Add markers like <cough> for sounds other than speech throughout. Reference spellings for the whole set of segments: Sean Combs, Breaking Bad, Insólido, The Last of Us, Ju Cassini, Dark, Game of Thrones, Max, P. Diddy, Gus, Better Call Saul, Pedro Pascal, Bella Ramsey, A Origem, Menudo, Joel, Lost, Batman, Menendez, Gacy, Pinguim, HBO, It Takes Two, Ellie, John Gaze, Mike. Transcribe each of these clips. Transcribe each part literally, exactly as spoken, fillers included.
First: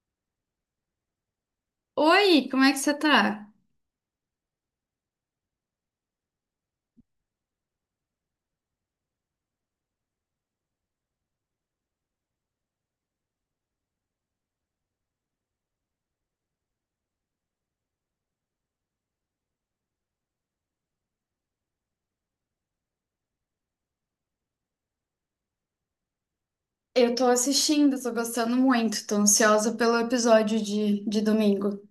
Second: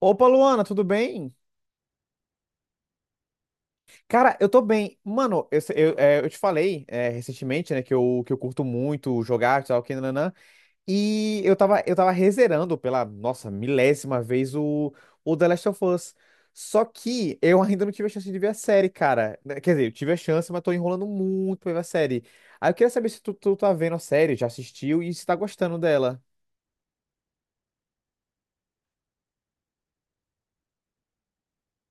Opa, Luana, tudo bem? Oi, como é que você tá? Cara, eu tô bem. Mano, eu, se- eu, é, eu te falei é, recentemente, né, que eu, que eu curto muito jogar, tal, que nananã, e eu tava, eu tava rezerando pela, nossa, milésima vez o, o The Last of Us. Só que eu ainda não tive a chance de ver a série, cara. Né, quer dizer, eu tive a chance, mas tô enrolando muito pra ver a série. Aí eu queria saber se tu, tu tá vendo a série, já assistiu e se tá gostando dela. Eu tô assistindo, tô gostando muito, tô ansiosa pelo episódio de, de domingo.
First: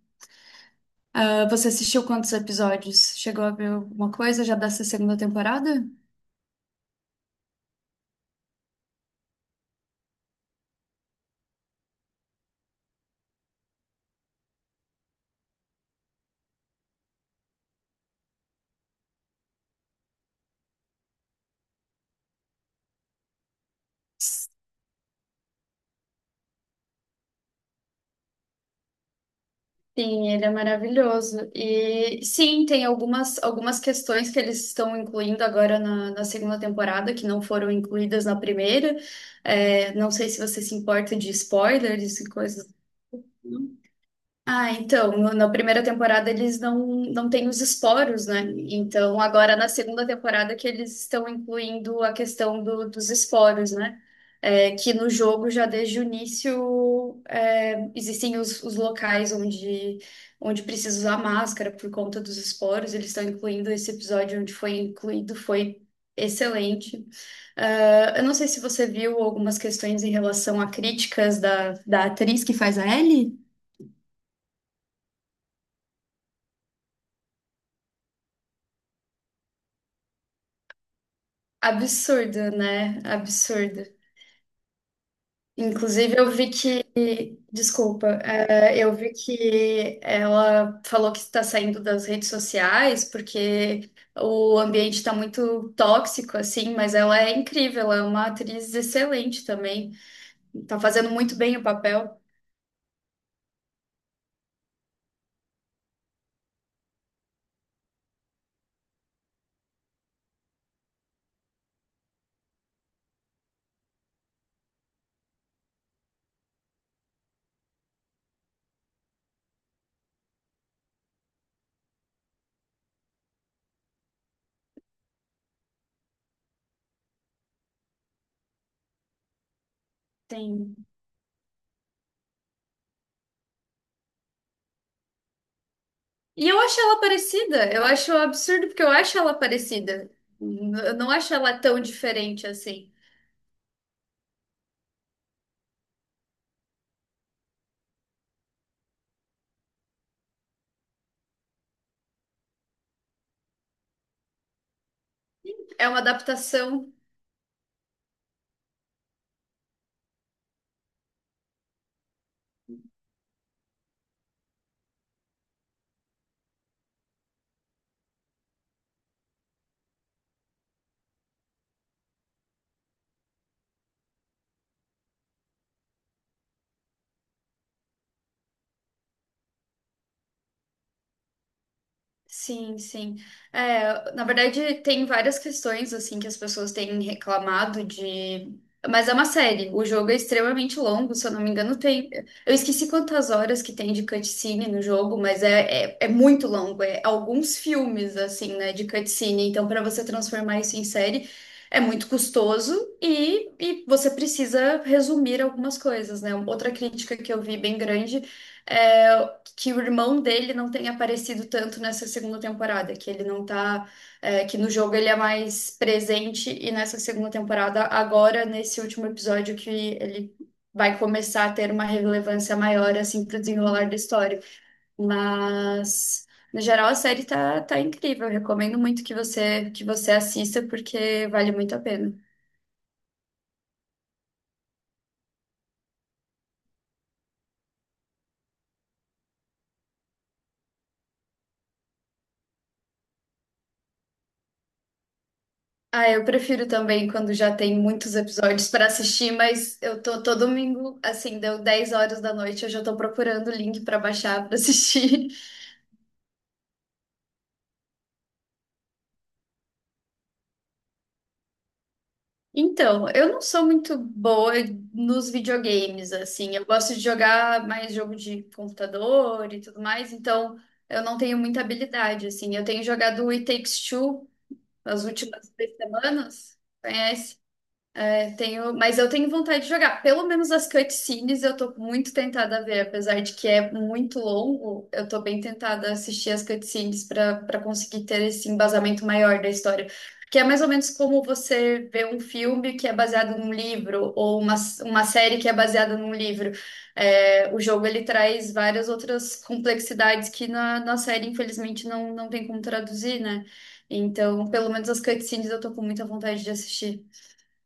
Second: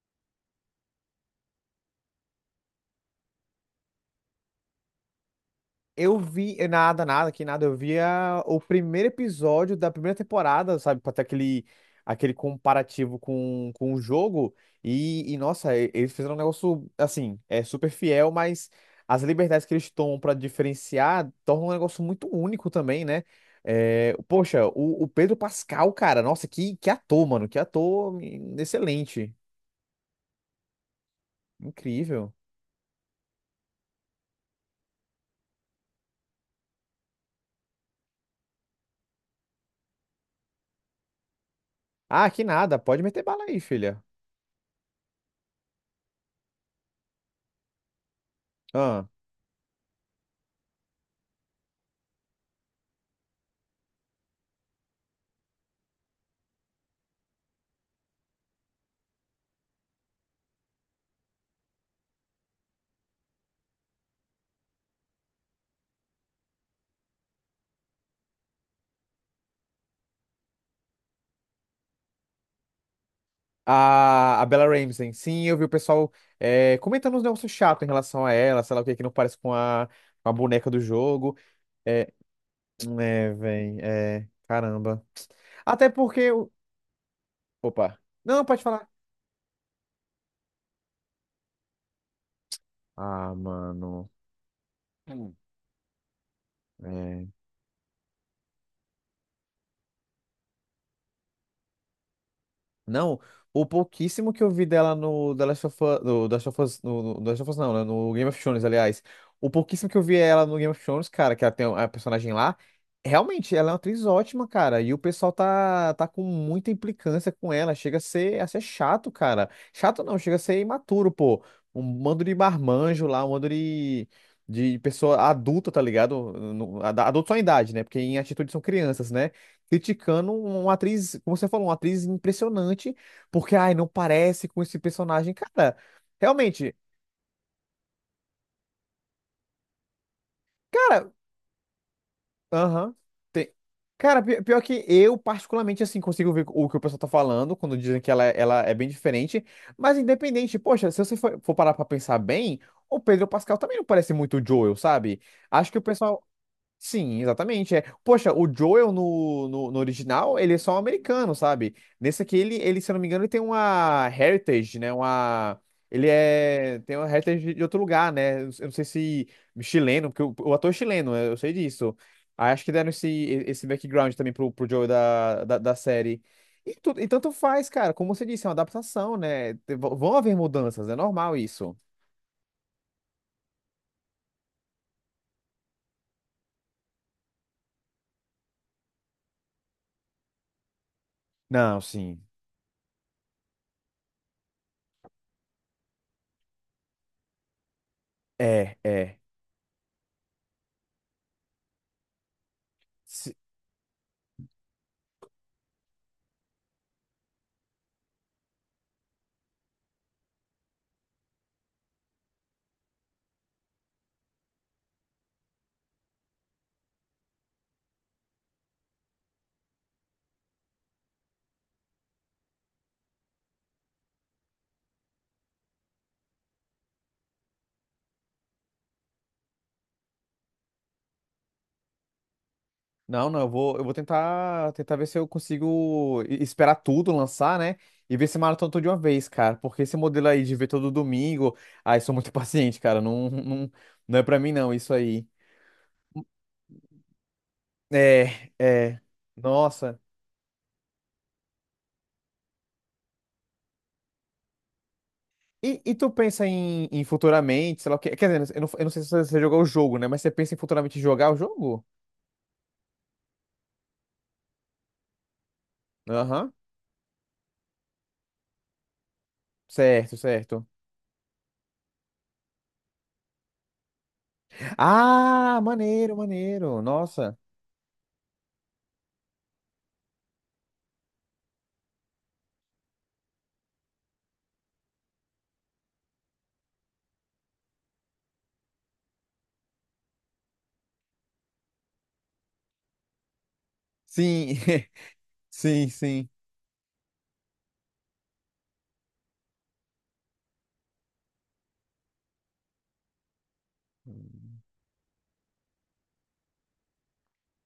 Ah, você assistiu quantos episódios? Chegou a ver alguma coisa já dessa segunda temporada? Eu vi, eh, nada, nada, que nada, eu via o primeiro episódio da primeira temporada, sabe, pra ter aquele, aquele comparativo com, com o jogo, e, e, nossa, e- eles fizeram um negócio, assim, é super fiel, mas as liberdades que eles tomam pra diferenciar tornam um negócio muito único também, né? Eh, poxa, o, o Pedro Pascal, cara, nossa, que, que ator, mano, que ator hum, excelente, Sim, ele é maravilhoso. E incrível. sim, tem algumas, algumas questões que eles estão incluindo agora na, na segunda temporada que não foram incluídas na primeira. É, não sei se você se importa de spoilers Ah, e que coisas nada, pode meter bala aí, assim. filha. Ah, então, no- na primeira temporada eles não, não têm os esporos, né? Então, agora na segunda temporada que eles estão incluindo a questão do- dos esporos, né? É, que no jogo já desde o início é, existem os, os locais onde, onde precisa usar máscara por conta dos esporos. Eles estão incluindo esse episódio onde foi incluído, foi excelente. Ah, eu não sei se você viu algumas questões em relação a críticas da, da atriz que faz a Ellie. A, a Bella Ramsey. Sim, eu vi o pessoal é, comentando uns negócios chatos em relação a ela, sei lá o que, que não parece com a, com a boneca do jogo. É, Absurdo, né? é, véi, Absurdo. é, caramba. Até Inclusive, eu porque. vi o- que. Opa. Desculpa, Não, pode é, falar. eu vi que ela falou que está saindo das redes sociais Ah, porque mano. o ambiente está muito tóxico, assim, mas ela É. é incrível, ela é uma atriz excelente também. Tá fazendo muito bem o papel. Não, o pouquíssimo que eu vi dela no The Last of Us, no, The Last of Us, no, no The Last of Us não, né? No Game of Thrones, aliás. O pouquíssimo que eu vi ela no Game of Thrones, cara, que ela tem a personagem lá, realmente, ela é uma atriz ótima, cara. E o pessoal tá, tá com muita implicância com ela. Chega a ser, a ser chato, cara. Chato não, chega a ser imaturo, pô. Um bando de marmanjo lá, um bando de, de pessoa adulta, tá ligado? No- ad- Adulto só em idade, né? Porque em atitude são crianças, né? Criticando um, uma Tem... atriz, como você falou, uma atriz impressionante, porque, ai, não parece com esse personagem. Cara, E eu realmente, acho ela parecida, eu acho absurdo porque eu acho ela parecida. N- Eu não cara, acho ela tão diferente assim. aham. tem- Cara, pi- pior que eu, particularmente, assim, consigo ver o que o pessoal tá falando quando dizem que ela, ela é bem diferente, mas independente, poxa, se você for, for parar pra pensar bem, o Pedro Pascal também não parece muito o Joel, sabe? Acho que o É uma pessoal, adaptação. sim, exatamente. É. Poxa, o Joel no, no, no original, ele é só um americano, sabe? Nesse aqui, ele, ele, se eu não me engano, ele tem uma heritage, né? Uma... Ele é... tem uma heritage de outro lugar, né? Eu não sei se chileno, porque o, o ator é chileno, eu sei disso. Aí acho que deram esse, esse background também pro, pro Joel da, da, da série. E, tu, e tanto faz, cara. Como você disse, é uma adaptação, né? Te- Vão haver mudanças, é normal isso. Sim, sim. É, na verdade, tem várias questões assim que as pessoas têm reclamado de. Mas é uma série. O jogo é extremamente longo, se eu não me engano, Não, tem. sim. Eu esqueci quantas horas que tem de cutscene no jogo, mas é, é, é muito longo. É alguns filmes, assim, né, É, de é. cutscene. Então, para você transformar isso em série, é muito custoso e, e você precisa resumir algumas coisas, né? Outra crítica que eu vi bem grande é que o irmão dele não tenha aparecido tanto nessa segunda temporada, que ele não tá, é, que no jogo ele é mais presente e nessa segunda temporada, agora nesse último episódio que ele vai começar a ter uma relevância maior assim pro desenrolar da história. Mas no geral a série tá, tá incrível, eu recomendo muito que você que você assista porque vale muito a pena. Não, não, eu vou, eu vou tentar, tentar ver se eu consigo e- esperar tudo lançar, né? E ver se maratona tudo de uma vez, cara. Porque esse modelo aí de ver todo domingo, ai, sou muito <laughs> paciente, cara. Não, não, não é pra mim, não, isso aí. Ah, eu prefiro também quando já tem muitos É, episódios para é. assistir, mas Nossa. eu tô todo domingo, assim, deu dez horas da noite, eu já tô procurando o link para baixar para assistir. <laughs> E, e tu pensa em, em futuramente, sei lá o quê? Quer dizer, eu não, eu não sei se você jogou o jogo, né? Mas você pensa em futuramente jogar o jogo? Então, eu não sou muito boa nos videogames, Aham. assim, eu gosto de jogar mais jogo de computador e tudo mais, Certo, então certo. eu não tenho muita habilidade, assim. Eu tenho jogado o It Takes Two nas últimas Ah, três maneiro, semanas, maneiro. Nossa. conhece? É, tenho, mas eu tenho vontade de jogar. Pelo menos as cutscenes eu tô muito tentada a ver, apesar de que é muito longo, eu tô bem tentada a assistir as cutscenes para para conseguir ter esse embasamento maior da história. Que é mais ou menos como você vê um filme que é baseado num livro, ou uma, Sim, uma série que <laughs> é sim, baseada num sim. livro. É, o jogo ele traz várias outras complexidades que na, na série, infelizmente, não, não tem como traduzir, né? Então, pelo menos as cutscenes eu tô com muita vontade de assistir.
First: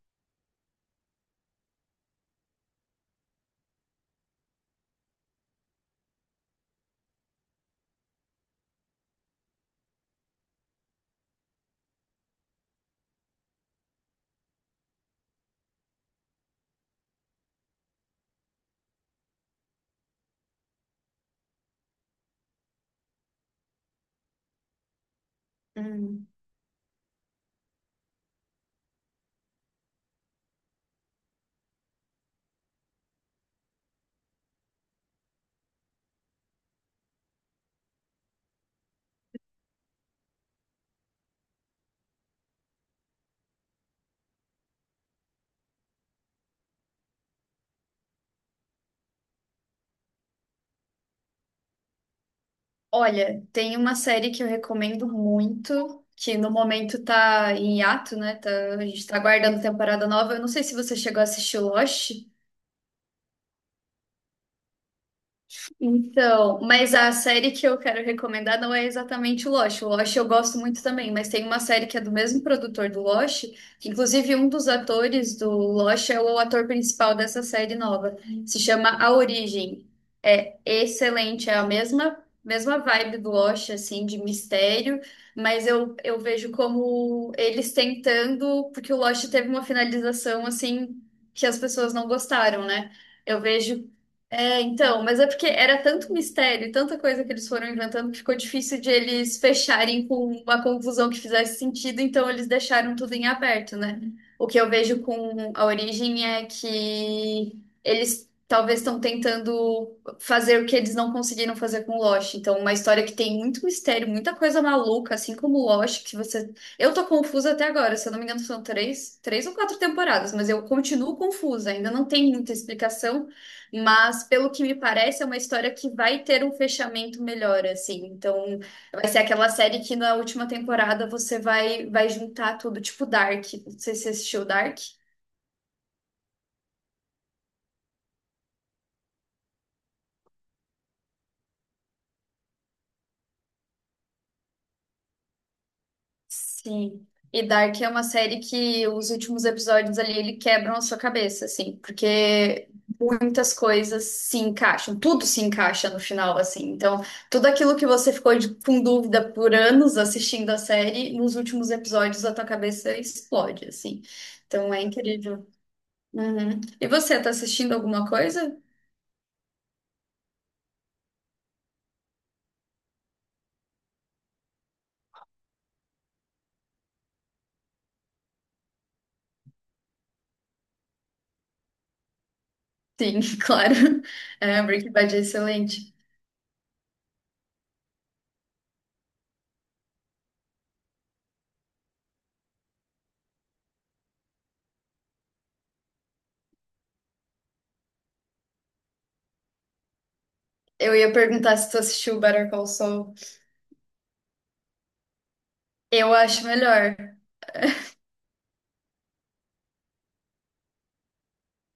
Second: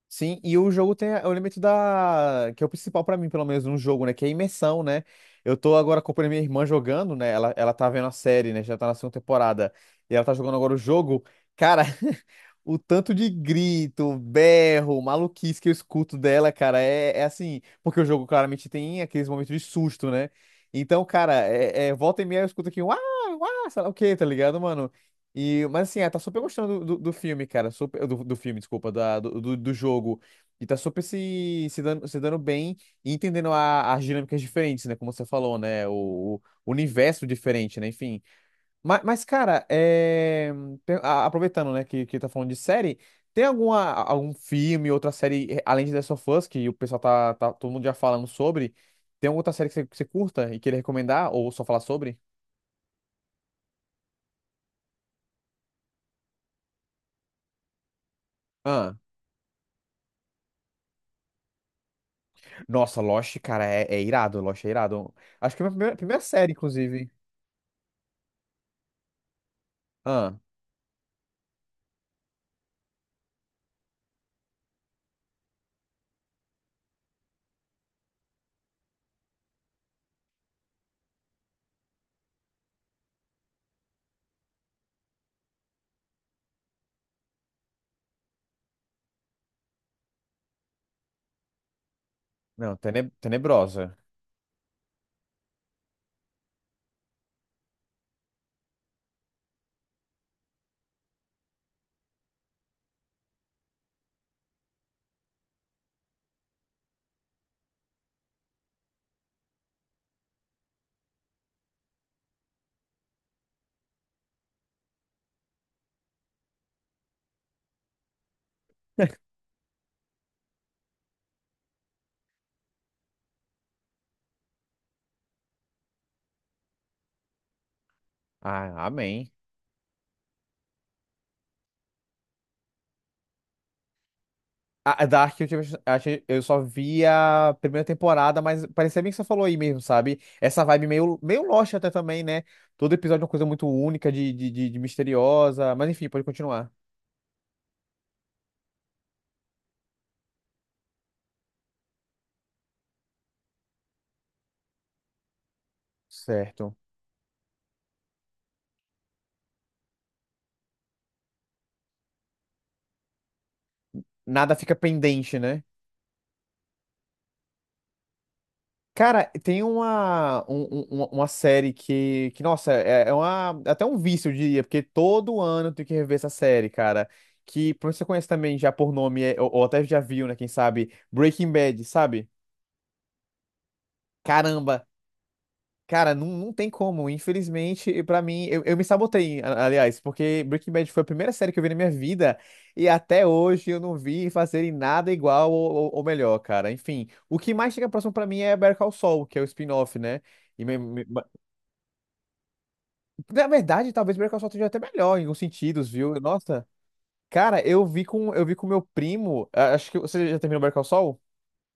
Sim, e o jogo tem o elemento da. Que é o principal pra mim, pelo menos, num jogo, né? Que é a imersão, né? Eu tô agora acompanhando minha irmã jogando, né? Ela, ela tá vendo a série, né? Já tá na segunda temporada. E ela tá jogando agora o jogo. Cara, <laughs> o tanto de grito, berro, maluquice que eu escuto dela, cara, é, é assim. Porque o jogo claramente tem aqueles momentos de susto, né? Então, cara, é, é, volta e meia eu escuto aqui, uau, ah, ah, sei lá o quê, tá ligado, mano? E, mas assim, ela tá Hum. super gostando do, do, do filme, cara. Super, do, do filme, desculpa, da, do, do, do jogo. E tá super se, se dando, se dando bem e entendendo a, as dinâmicas diferentes, né? Como você falou, né? O, o universo diferente, né? Enfim. Mas, mas, cara, é... tem- a- aproveitando, né, que, que tá falando de série, tem alguma, algum filme, outra série, eh, além de The Last of Us, que o pessoal tá, tá todo mundo já falando sobre, tem alguma outra série que você, que você curta e queira recomendar, ou só falar sobre? Olha, tem uma série que eu recomendo muito, que no momento tá em hiato, né? Tá- a Ah, gente tá aguardando temporada nova. Eu não sei se você chegou a assistir Lost. nossa, Lost, cara, é, é irado, Lost é irado. Acho que é a minha primeira, primeira série, Então, mas inclusive. a série que eu quero recomendar não é exatamente o Lost. O Lost eu Ah, gosto muito também, mas tem uma série que é do mesmo produtor do Lost, que inclusive um dos atores do Lost é o ator principal dessa série nova. Se chama A Origem. É excelente, é a mesma mesma vibe do Lost assim de mistério, mas eu, eu vejo como eles tentando, porque o Lost teve uma finalização assim que as pessoas não gostaram, não, né? tene- Eu vejo tenebrosa. é, então, mas é porque era tanto mistério, e tanta coisa que eles foram inventando que ficou difícil de eles fecharem com uma conclusão que fizesse sentido, então eles deixaram tudo em aberto, né? O que eu vejo com A Origem é que eles talvez estão tentando fazer o que eles não conseguiram fazer com Lost. Então, uma história que tem muito mistério, muita coisa maluca, assim como Lost, que você. Eu tô confusa até agora, se eu não me engano, são três, <laughs> três ou quatro temporadas, mas eu continuo confusa, ainda não tem muita explicação. Mas, pelo que me parece, é uma história que vai ter um fechamento melhor, assim. Então, Ah, vai ser amém. aquela série que na última temporada você vai, vai juntar tudo, tipo Dark. Não sei se você assistiu Dark. A a Dark, eu, tive, acho eu só vi a primeira temporada, mas parecia bem que você falou aí mesmo, sabe? Essa vibe meio, meio Lost até também, né? Todo episódio é uma coisa muito única, de, de, de, de misteriosa. Mas enfim, pode continuar. Sim. E Dark é uma série que os últimos episódios ali ele quebram a sua cabeça, assim, porque muitas coisas se encaixam, tudo se encaixa no final, assim. Certo. Então, tudo aquilo que você ficou de- com dúvida por anos assistindo a série, nos últimos episódios a tua cabeça explode, assim. Nada Então fica é pendente, incrível. né? Uhum. E você, tá assistindo alguma coisa? Cara, tem uma, um- um- uma, uma série que, que nossa, é, é uma, é até um vício, eu diria, porque todo ano tem que rever essa série, cara. Que provavelmente você conhece também já por nome, é- ou, ou até já viu, né? Quem sabe? Breaking Bad, sabe? Sim, <laughs> claro. É, Caramba. Breaking Bad é excelente. Cara, não, não tem como. Infelizmente, e pra mim, eu, eu me sabotei, a- aliás, porque Breaking Bad foi a primeira série que eu vi na minha vida e até hoje eu não vi fazerem nada igual ou, ou- ou melhor, cara. Enfim, o que mais chega próximo pra mim é Better Call Saul, que é o spin-off, né? E me- Eu me- ia ma- perguntar se tu assistiu Better Call Saul. na verdade, talvez Better Call Saul esteja até melhor em alguns sentidos, Eu viu? acho Nossa, melhor. cara, eu vi com eu vi com meu primo. a- Acho que você já terminou Better Call Saul?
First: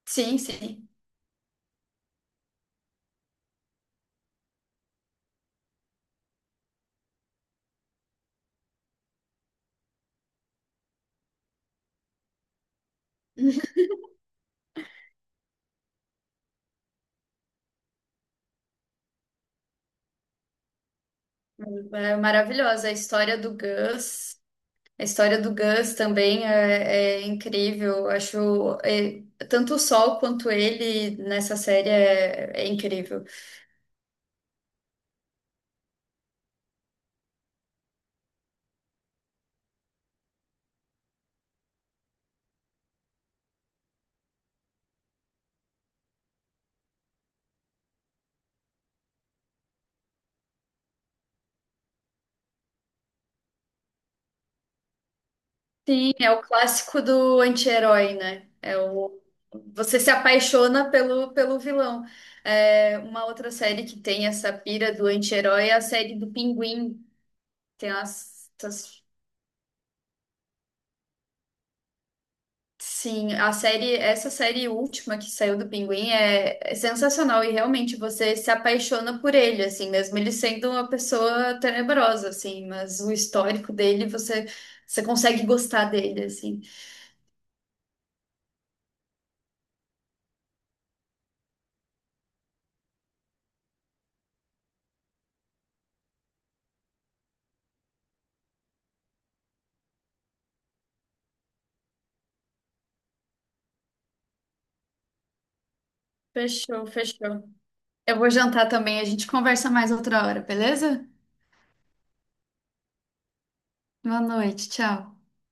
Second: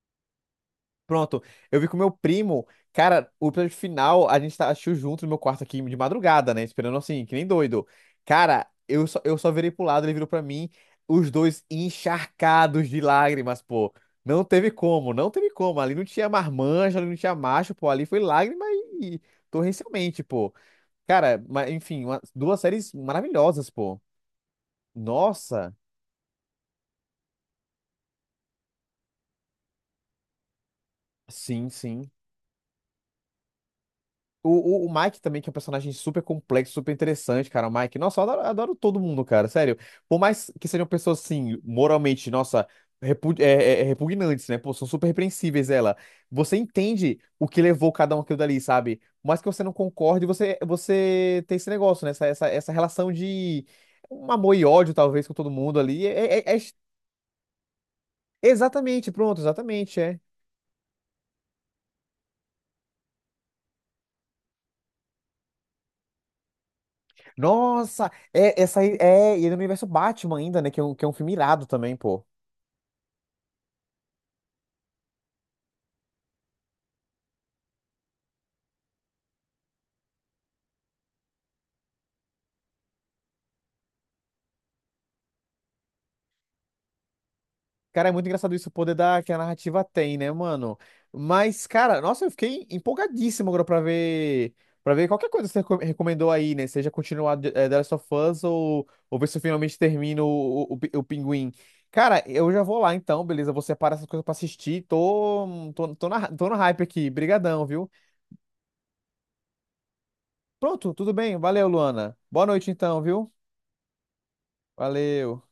Sim, sim. Pronto, eu vi com meu primo, cara, o episódio final a gente tá- assistiu junto no meu quarto aqui de madrugada, né? Esperando assim, que nem doido. Cara, eu só, eu só virei pro lado, ele virou pra mim, os dois encharcados de lágrimas, <laughs> pô. Não teve como, não teve como. Ali não tinha marmanjo, ali não tinha macho, pô. Ali foi lágrima e, e torrencialmente, pô. Cara, mas enfim, É uma- duas maravilhosa. A séries história do maravilhosas, pô. Gus. A história do Nossa, Gus também é, é incrível. Acho é, tanto o Sol quanto ele nessa sim, série sim. é, é incrível. O, o, o Mike também, que é um personagem super complexo, super interessante, cara. O Mike, nossa, eu adoro, adoro todo mundo, cara, sério. Por mais que sejam pessoas, assim, moralmente, nossa, repu- é, é- é repugnantes, né? Pô, são super repreensíveis ela. Você entende o que levou cada um aquilo dali, sabe? Por mais que você não concorde, você, você tem esse negócio, né? Essa, essa, essa relação de um amor e ódio, talvez, com todo mundo ali. Sim, é É, é- o é- é- clássico do anti-herói, né? É Exatamente, o, pronto, exatamente, você se é. apaixona pelo, pelo vilão. É, uma outra série que tem essa pira do anti-herói é a série do Pinguim. Tem Nossa, as, é, essa aí, é, e é no universo Batman ainda, né? Que é um, que é um filme irado também, pô. sim, a série, essa série última que saiu do Pinguim é, é sensacional e realmente você se apaixona por ele, assim, mesmo ele sendo uma pessoa tenebrosa, assim, mas o histórico dele, você, você consegue gostar dele, assim. Cara, é muito engraçado isso, o poder da, que a narrativa tem, né, mano? Mas, cara, nossa, eu fiquei empolgadíssimo agora pra ver, pra ver qualquer coisa que você reco- recomendou aí, né? Seja continuar de- eh, The Last of Us ou, ou ver se eu finalmente termino o, o, o Pi- o Pinguim. Cara, eu já vou lá então, beleza? Vou separar essas coisas pra assistir. Tô, tô, tô na, tô no hype Fechou, aqui. fechou. Brigadão, viu? Eu vou jantar também, a gente conversa mais outra hora, Pronto, beleza? tudo bem. Valeu, Luana. Boa noite então, viu? Boa noite, tchau. Valeu.